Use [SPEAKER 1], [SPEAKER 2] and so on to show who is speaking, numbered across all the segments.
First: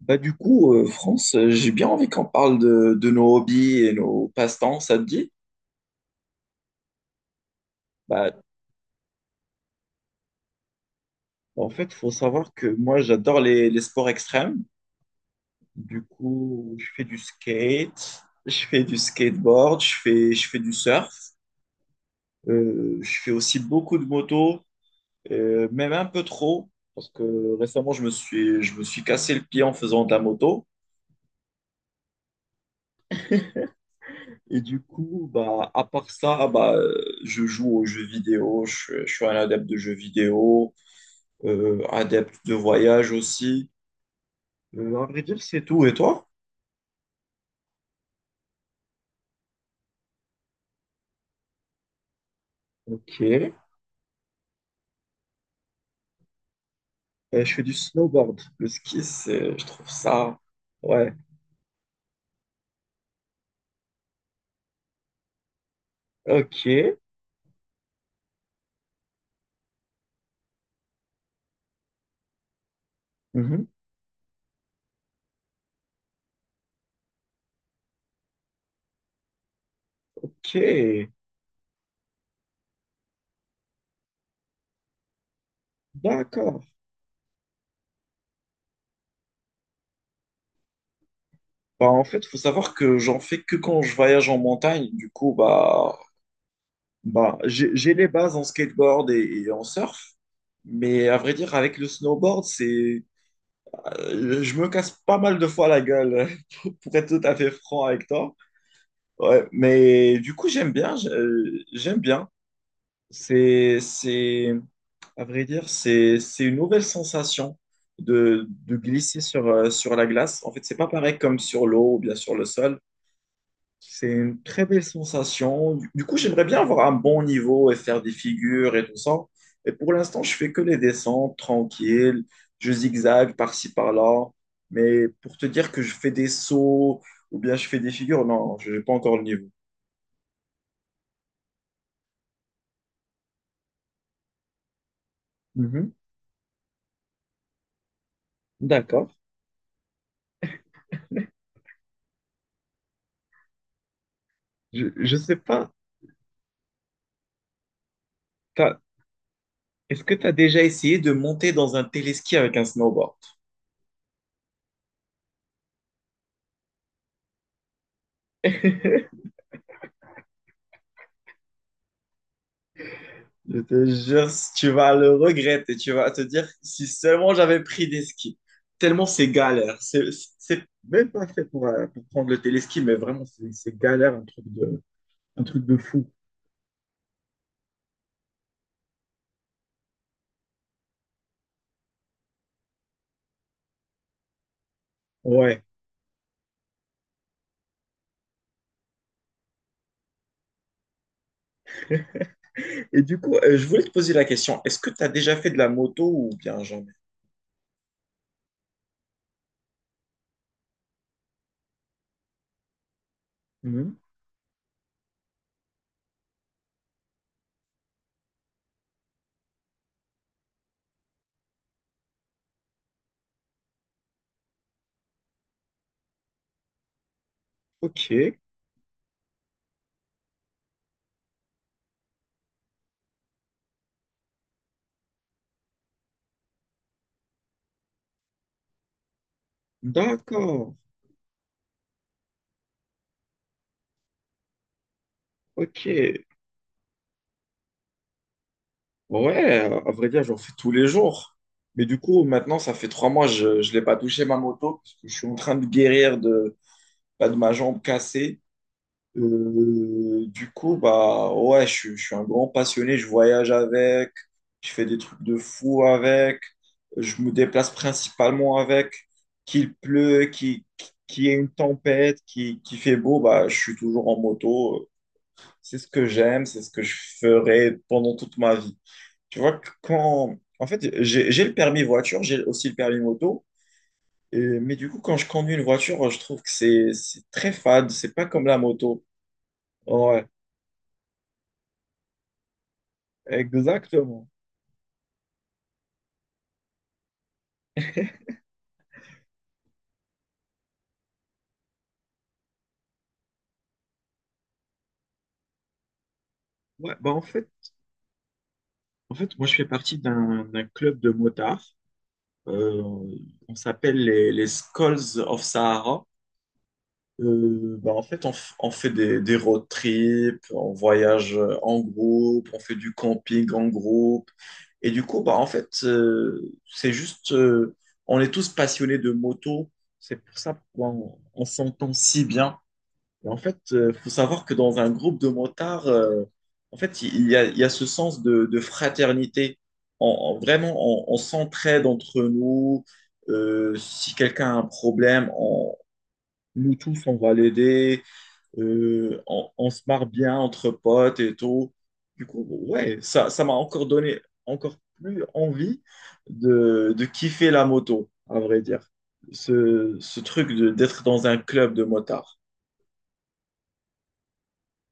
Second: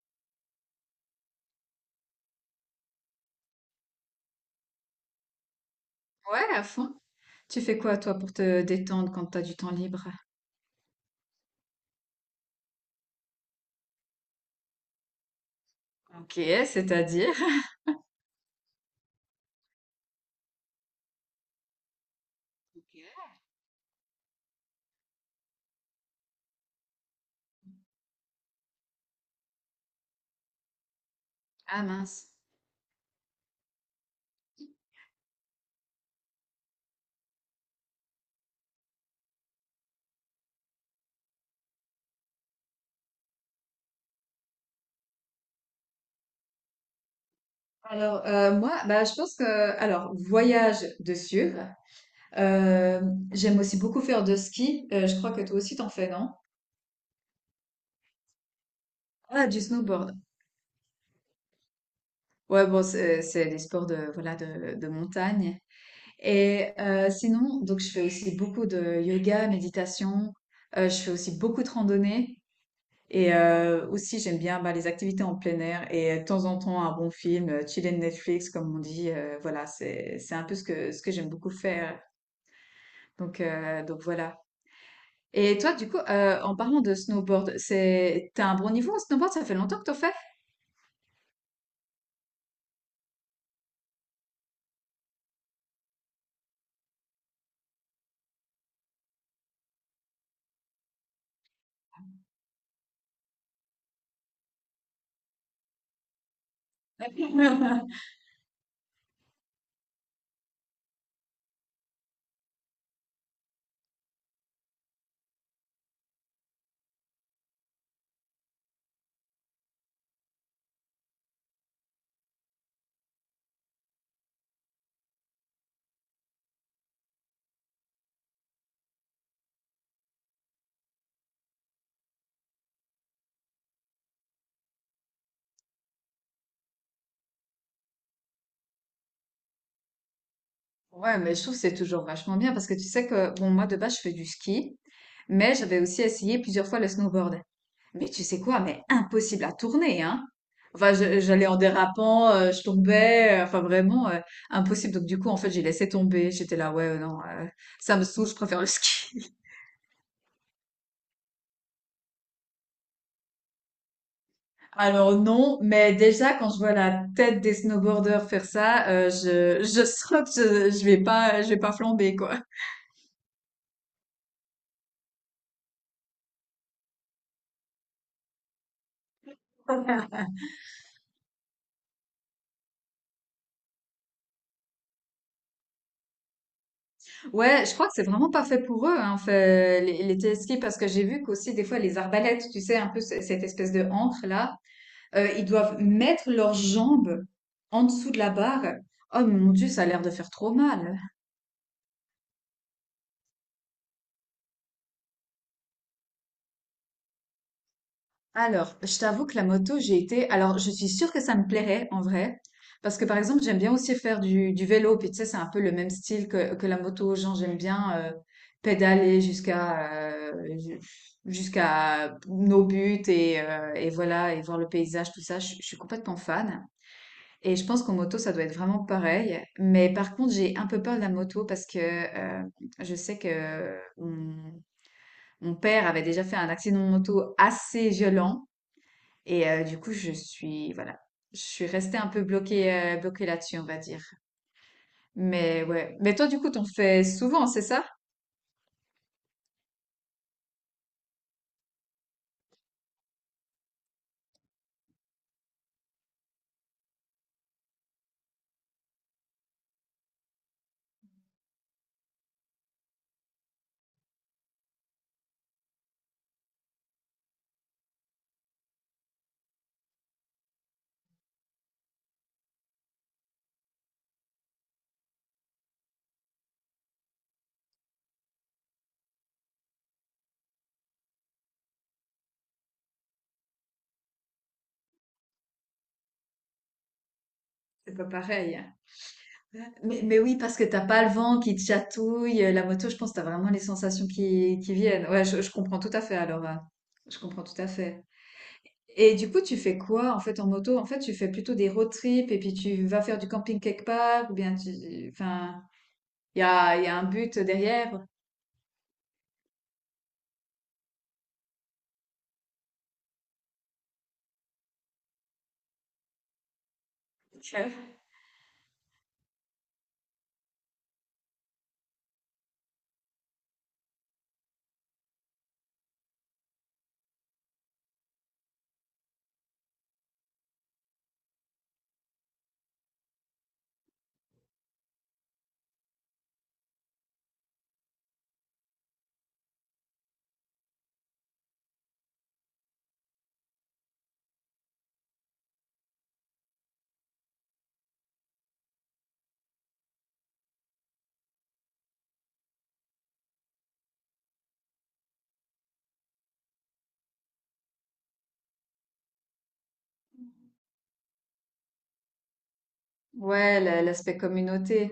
[SPEAKER 1] France, j'ai bien envie qu'on parle de nos hobbies et nos passe-temps, ça te dit?
[SPEAKER 2] Ouais, à fond. Tu fais quoi, toi, pour
[SPEAKER 1] Bah,
[SPEAKER 2] te détendre quand t'as du temps libre?
[SPEAKER 1] en fait, il faut savoir que moi, j'adore les sports extrêmes. Du
[SPEAKER 2] OK,
[SPEAKER 1] coup, je fais du
[SPEAKER 2] c'est-à-dire?
[SPEAKER 1] skate, je fais du skateboard, je fais du surf.
[SPEAKER 2] Ok.
[SPEAKER 1] Je fais aussi beaucoup de moto, même un peu trop, parce que récemment, je me suis cassé le pied en faisant de la moto.
[SPEAKER 2] Ah mince.
[SPEAKER 1] Et du coup, à part ça, je joue aux jeux vidéo, je suis un adepte de jeux vidéo. Adepte de voyage aussi. À vrai dire, c'est tout. Et toi?
[SPEAKER 2] Alors, moi, bah, je pense que, alors, voyage de sûr. Euh,
[SPEAKER 1] Ok.
[SPEAKER 2] j'aime aussi beaucoup faire de ski. Je crois que toi aussi, t'en fais, non?
[SPEAKER 1] Je fais du snowboard. Le ski,
[SPEAKER 2] Ah,
[SPEAKER 1] c'est,
[SPEAKER 2] du
[SPEAKER 1] je trouve
[SPEAKER 2] snowboard.
[SPEAKER 1] ça. Ouais.
[SPEAKER 2] Ouais, bon, c'est les sports de montagne.
[SPEAKER 1] Ok.
[SPEAKER 2] Et sinon, donc, je fais aussi beaucoup de yoga, méditation. Je fais aussi beaucoup de randonnée. Et
[SPEAKER 1] Mhm.
[SPEAKER 2] aussi j'aime bien, bah, les activités en plein air et de temps en temps un bon film, chiller Netflix comme on dit, voilà, c'est un peu
[SPEAKER 1] Ok.
[SPEAKER 2] ce que j'aime beaucoup faire. Donc voilà. Et toi du coup, en
[SPEAKER 1] D'accord.
[SPEAKER 2] parlant de snowboard, c'est t'as un bon niveau en snowboard? Ça fait longtemps que t'en fais?
[SPEAKER 1] En fait, faut savoir que j'en fais que quand je voyage en montagne. Du coup, j'ai les bases en skateboard et en surf. Mais à vrai dire, avec le snowboard, c'est, je me casse pas mal de fois la gueule, pour être tout à fait franc avec toi. Ouais, mais du coup, j'aime bien, j'aime bien. C'est, c'est, à vrai dire, c'est une nouvelle sensation de glisser sur la glace. En fait, c'est pas pareil comme sur l'eau ou bien sur le sol. C'est une très belle sensation. Du coup, j'aimerais bien avoir un bon niveau et faire des figures et tout ça. Et pour l'instant, je fais que les descentes tranquilles. Je zigzague par-ci, par-là. Mais pour te dire que je fais des sauts ou bien je fais des figures, non, je n'ai pas encore le niveau.
[SPEAKER 2] Ouais, mais je trouve que c'est toujours vachement bien parce que tu sais que bon moi de base je fais du ski, mais j'avais aussi essayé plusieurs fois le snowboard. Mais tu sais quoi? Mais
[SPEAKER 1] D'accord.
[SPEAKER 2] impossible à tourner, hein? Enfin, j'allais en dérapant, je tombais, enfin vraiment impossible. Donc
[SPEAKER 1] Je
[SPEAKER 2] du coup,
[SPEAKER 1] sais
[SPEAKER 2] en fait, j'ai
[SPEAKER 1] pas.
[SPEAKER 2] laissé tomber. J'étais là, ouais, non, ça me saoule, je préfère le
[SPEAKER 1] t'as-
[SPEAKER 2] ski.
[SPEAKER 1] Est-ce que tu as déjà essayé de monter dans un téléski avec un snowboard?
[SPEAKER 2] Alors non, mais déjà quand je vois la tête des snowboarders faire ça, je sens que je vais pas, je vais pas flamber quoi.
[SPEAKER 1] Je te jure, si tu vas le regretter. Tu vas te dire, si seulement j'avais pris des skis. Tellement c'est galère. C'est même pas fait pour prendre le téléski, mais vraiment, c'est galère, un truc de fou.
[SPEAKER 2] Ouais, je crois que c'est vraiment pas fait pour eux, hein, fait, les téléskis, parce que j'ai vu qu'aussi des fois les arbalètes, tu sais, un peu cette espèce de ancre là. Ils
[SPEAKER 1] Ouais.
[SPEAKER 2] doivent mettre leurs jambes en dessous de la barre. Oh mon Dieu, ça a l'air de faire trop mal.
[SPEAKER 1] Et du coup, je voulais te poser la question. Est-ce que tu as déjà fait de la moto ou bien jamais?
[SPEAKER 2] Alors, je t'avoue que la moto, j'ai été… Alors, je suis sûre que ça me plairait en vrai. Parce que par exemple, j'aime bien aussi
[SPEAKER 1] Mhm.
[SPEAKER 2] faire du vélo. Puis tu sais, c'est un peu le même style que la moto. Genre, j'aime bien pédaler jusqu'à jusqu'à nos buts et voilà, et voir le paysage, tout ça. Je suis complètement fan. Et je pense qu'en
[SPEAKER 1] Ok.
[SPEAKER 2] moto, ça doit être vraiment pareil. Mais par contre, j'ai un peu peur de la moto parce que je sais que mon père avait déjà fait un accident de moto assez violent. Et du coup, je suis,
[SPEAKER 1] D'accord.
[SPEAKER 2] voilà, je suis restée un peu bloquée, bloquée là-dessus, on va dire. Mais
[SPEAKER 1] Ok.
[SPEAKER 2] ouais. Mais toi, du coup, t'en fais souvent, c'est ça?
[SPEAKER 1] Ouais, à vrai dire, j'en fais tous les jours. Mais du coup, maintenant, ça fait trois mois, je ne l'ai pas touché ma moto, parce que je suis en train de guérir bah, de ma jambe cassée. Du coup, bah ouais, je suis un grand passionné, je voyage avec, je fais des trucs de fou avec, je me déplace principalement avec. Qu'il pleut, qu'il qu'il y ait une tempête, qu'il fait beau, bah je suis toujours en moto. C'est ce que j'aime, c'est ce que je ferai pendant toute ma vie. Tu vois, que quand... En fait, j'ai le permis voiture, j'ai aussi le permis moto. Et... Mais du coup, quand je conduis une voiture, je trouve que c'est très fade.
[SPEAKER 2] C'est pas
[SPEAKER 1] C'est pas comme la
[SPEAKER 2] pareil.
[SPEAKER 1] moto.
[SPEAKER 2] Mais
[SPEAKER 1] Ouais,
[SPEAKER 2] oui, parce que t'as pas le vent qui te chatouille. La moto, je pense que t'as vraiment les sensations
[SPEAKER 1] exactement.
[SPEAKER 2] qui viennent. Ouais, je comprends tout à fait alors, hein. Je comprends tout à fait. Et du coup, tu fais quoi en fait en moto? En fait, tu fais plutôt des road trips et puis tu vas faire du camping quelque part ou bien tu… Enfin, il y
[SPEAKER 1] Ouais,
[SPEAKER 2] a un but derrière.
[SPEAKER 1] moi je fais partie d'un club de motards. Euh, on s'appelle les Skulls of Sahara.
[SPEAKER 2] Ok.
[SPEAKER 1] En fait, on fait des road trips, on voyage en groupe, on fait du camping en groupe. Et du coup, c'est juste, on est tous passionnés de moto. C'est pour ça qu'on on s'entend si bien. Et en fait, il faut savoir que dans un groupe de motards, il y a ce sens de fraternité. Vraiment, on s'entraide entre nous. Si quelqu'un a un problème, nous tous, on va l'aider. On se marre bien entre potes et tout. Du coup, ouais, ça m'a encore donné encore plus envie de kiffer la moto, à vrai dire. Ce d'être dans un club de motards.
[SPEAKER 2] Ouais, l'aspect communauté.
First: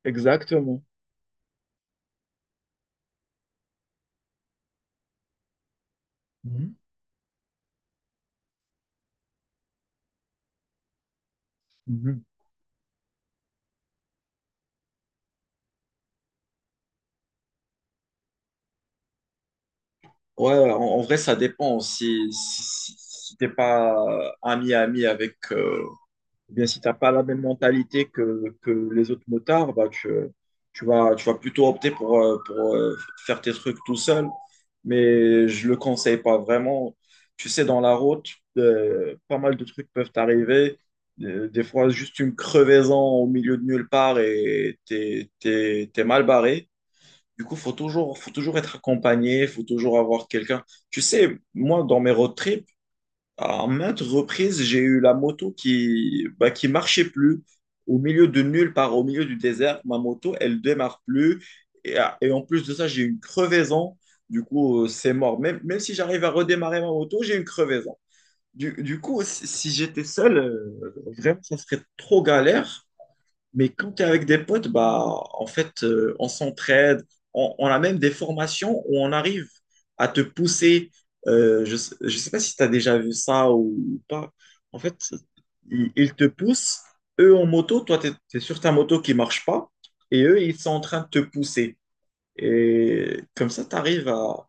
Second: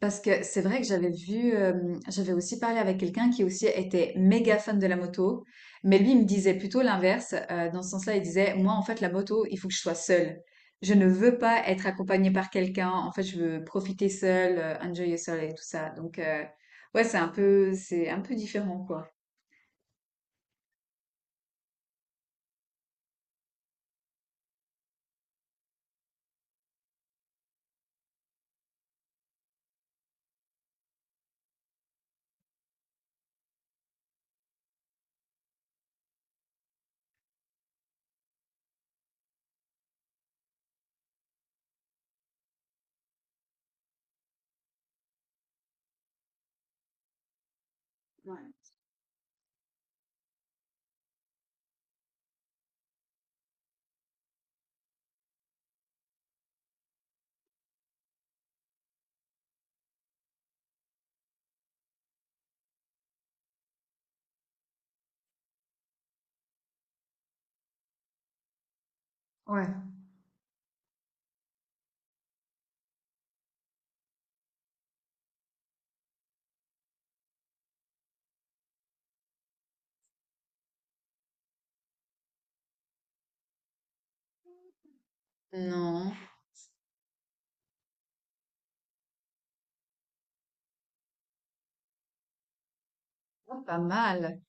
[SPEAKER 2] Parce que c'est vrai
[SPEAKER 1] Exactement.
[SPEAKER 2] que j'avais vu, j'avais aussi parlé avec quelqu'un qui aussi était méga fan de la moto, mais lui, il me disait
[SPEAKER 1] Mhm.
[SPEAKER 2] plutôt l'inverse, dans ce sens-là, il disait: «Moi, en fait, la moto, il faut que je sois seul. Je ne veux pas être
[SPEAKER 1] Mhm.
[SPEAKER 2] accompagné par quelqu'un. En fait, je veux profiter seul, enjoy yourself et tout ça». Donc ouais, c'est un peu différent, quoi.
[SPEAKER 1] Ouais, en vrai, ça dépend. Si t'es pas ami-ami avec, eh bien, si tu n'as pas la même mentalité que les autres motards, tu vas plutôt opter pour faire tes trucs tout seul. Mais je ne le conseille pas vraiment. Tu sais, dans la route, pas mal de trucs peuvent t'arriver. Des fois, juste une crevaison au milieu de nulle part et t'es mal barré. Du coup, faut toujours être accompagné, faut toujours avoir quelqu'un. Tu sais, moi, dans mes road trips, à maintes reprises, j'ai eu la moto qui marchait plus. Au milieu de nulle part, au milieu du désert, ma moto, elle démarre plus. Et, ah, et en plus de ça, j'ai une crevaison. Du coup, c'est mort. Même si j'arrive à redémarrer ma moto, j'ai une crevaison. Du coup, si
[SPEAKER 2] Ouais.
[SPEAKER 1] j'étais seul, vraiment, ça serait trop galère. Mais quand tu es avec des potes, on s'entraide. On a même des formations où on arrive à te pousser. Je ne sais pas si tu as déjà vu ça ou pas. En fait,
[SPEAKER 2] Non.
[SPEAKER 1] ils te poussent. Eux en moto, toi, sur ta moto qui marche pas. Et eux, ils sont en train de te pousser. Et comme
[SPEAKER 2] Oh,
[SPEAKER 1] ça, tu
[SPEAKER 2] pas
[SPEAKER 1] arrives
[SPEAKER 2] mal.
[SPEAKER 1] à...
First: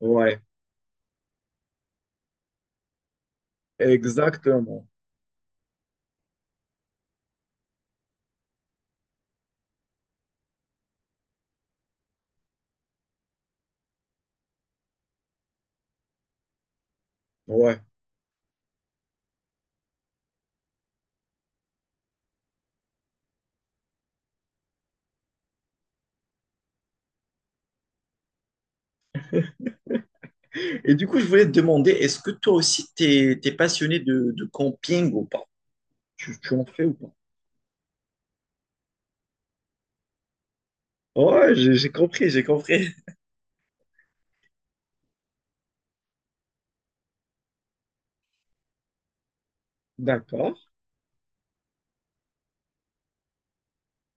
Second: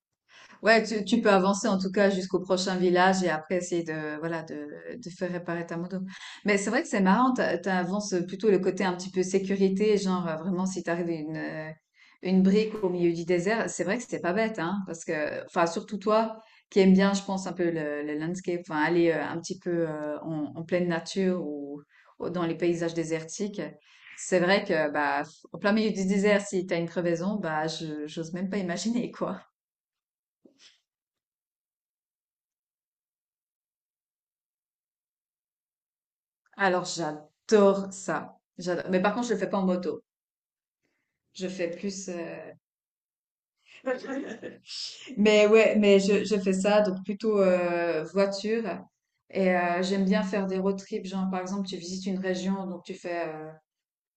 [SPEAKER 1] Ouais,
[SPEAKER 2] Ouais, tu peux avancer en tout cas jusqu'au prochain village et après essayer
[SPEAKER 1] exactement.
[SPEAKER 2] de faire réparer ta moto. Mais c'est vrai que c'est marrant, t'avances plutôt le côté un petit peu sécurité, genre vraiment si t'arrives une brique au milieu du désert, c'est vrai que c'était pas bête, hein, parce que, enfin, surtout toi qui aimes bien, je pense, un peu
[SPEAKER 1] Ouais.
[SPEAKER 2] le landscape, enfin, aller un petit peu en pleine nature ou dans les paysages désertiques. C'est vrai que, bah, au plein milieu du désert, si t'as une crevaison, bah, j'ose même pas imaginer, quoi.
[SPEAKER 1] Et du coup, je voulais te demander, est-ce que toi aussi, passionné de camping ou pas? Tu en fais
[SPEAKER 2] Alors,
[SPEAKER 1] ou pas?
[SPEAKER 2] j'adore ça. J'adore. Mais par contre, je le fais pas en moto. Je
[SPEAKER 1] Ouais,
[SPEAKER 2] fais
[SPEAKER 1] j'ai
[SPEAKER 2] plus.
[SPEAKER 1] compris, j'ai compris.
[SPEAKER 2] Mais ouais, mais je fais ça, donc plutôt voiture. Et j'aime bien faire
[SPEAKER 1] D'accord.
[SPEAKER 2] des road trips. Genre, par exemple, tu visites une région, donc tu fais,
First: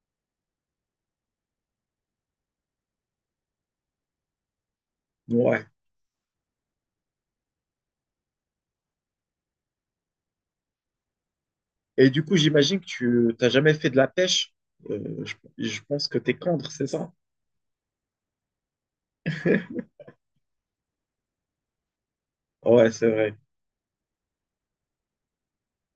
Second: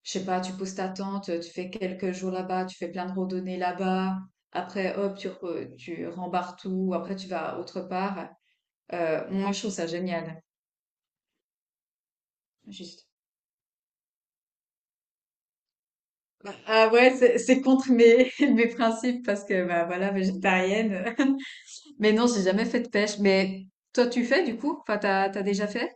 [SPEAKER 2] je sais pas, tu poses ta tente, tu fais quelques jours là-bas, tu fais plein de randonnées là-bas. Après, hop,
[SPEAKER 1] Ouais.
[SPEAKER 2] tu rembarres tout. Après, tu vas autre part. Moi, je trouve ça génial.
[SPEAKER 1] Et du coup, j'imagine que tu t'as jamais fait de la pêche. Je pense que t'es
[SPEAKER 2] Bah,
[SPEAKER 1] contre, c'est
[SPEAKER 2] ah
[SPEAKER 1] ça?
[SPEAKER 2] ouais, c'est contre mes, mes principes parce que bah voilà, végétarienne. Mais non, j'ai jamais fait de
[SPEAKER 1] Ouais, c'est
[SPEAKER 2] pêche.
[SPEAKER 1] vrai.
[SPEAKER 2] Mais toi, tu fais du coup? Enfin, t'as déjà fait?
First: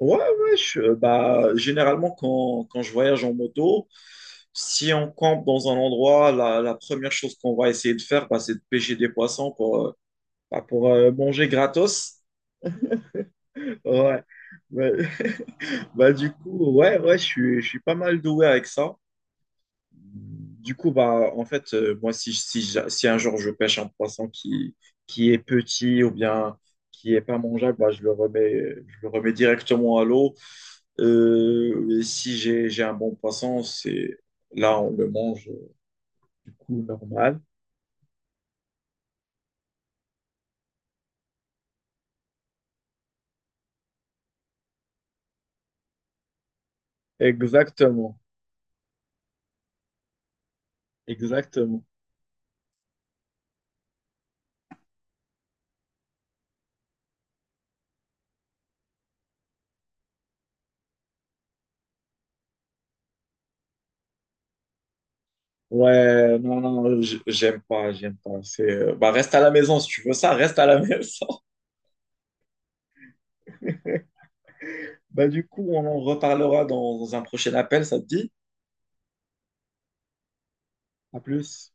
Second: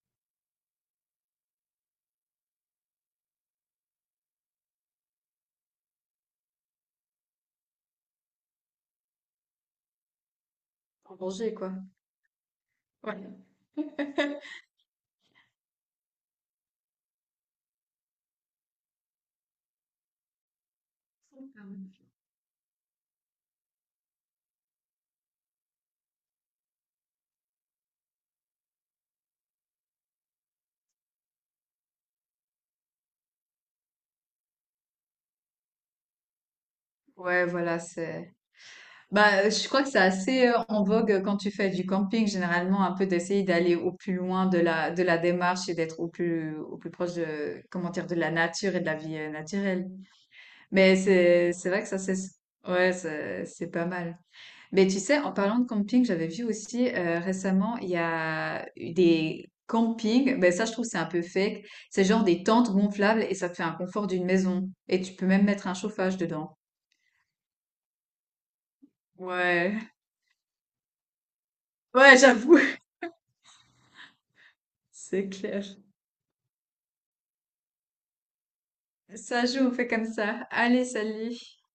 [SPEAKER 1] Ouais, ouais, généralement, quand je voyage en moto, si on campe dans un endroit, la première chose qu'on va essayer de faire, bah, c'est de pêcher des poissons pour, pour
[SPEAKER 2] En
[SPEAKER 1] manger
[SPEAKER 2] manger, quoi.
[SPEAKER 1] gratos.
[SPEAKER 2] Ouais.
[SPEAKER 1] Ouais. Ouais. Bah, du coup, ouais, ouais, je suis pas mal doué avec ça. Du coup, moi, si un jour je pêche un poisson qui est petit ou bien qui est pas mangeable, bah, je le remets directement à l'eau. Et si j'ai, j'ai un bon poisson, c'est là, on le mange du coup normal.
[SPEAKER 2] Ouais, voilà, c'est. Bah, je crois que c'est assez en vogue quand tu fais du camping, généralement, un peu d'essayer d'aller au plus loin de la démarche et d'être au plus proche de, comment dire, de
[SPEAKER 1] Exactement,
[SPEAKER 2] la nature et de la vie naturelle. Mais c'est vrai
[SPEAKER 1] exactement.
[SPEAKER 2] que ça, c'est, ouais, c'est pas mal. Mais tu sais, en parlant de camping, j'avais vu aussi récemment, il y a eu des campings. Ben ça, je trouve c'est un peu fake. C'est genre des tentes gonflables et ça te fait un confort d'une maison. Et tu peux même mettre un chauffage
[SPEAKER 1] Ouais,
[SPEAKER 2] dedans.
[SPEAKER 1] non, non, j'aime pas, j'aime pas. Reste à la maison si
[SPEAKER 2] Ouais,
[SPEAKER 1] tu veux ça, reste à la maison.
[SPEAKER 2] ouais, j'avoue,
[SPEAKER 1] Bah,
[SPEAKER 2] c'est
[SPEAKER 1] du
[SPEAKER 2] clair.
[SPEAKER 1] coup, on en reparlera dans un prochain appel, ça te dit?
[SPEAKER 2] Ça joue, on fait comme ça. Allez,
[SPEAKER 1] À
[SPEAKER 2] salut.
[SPEAKER 1] plus.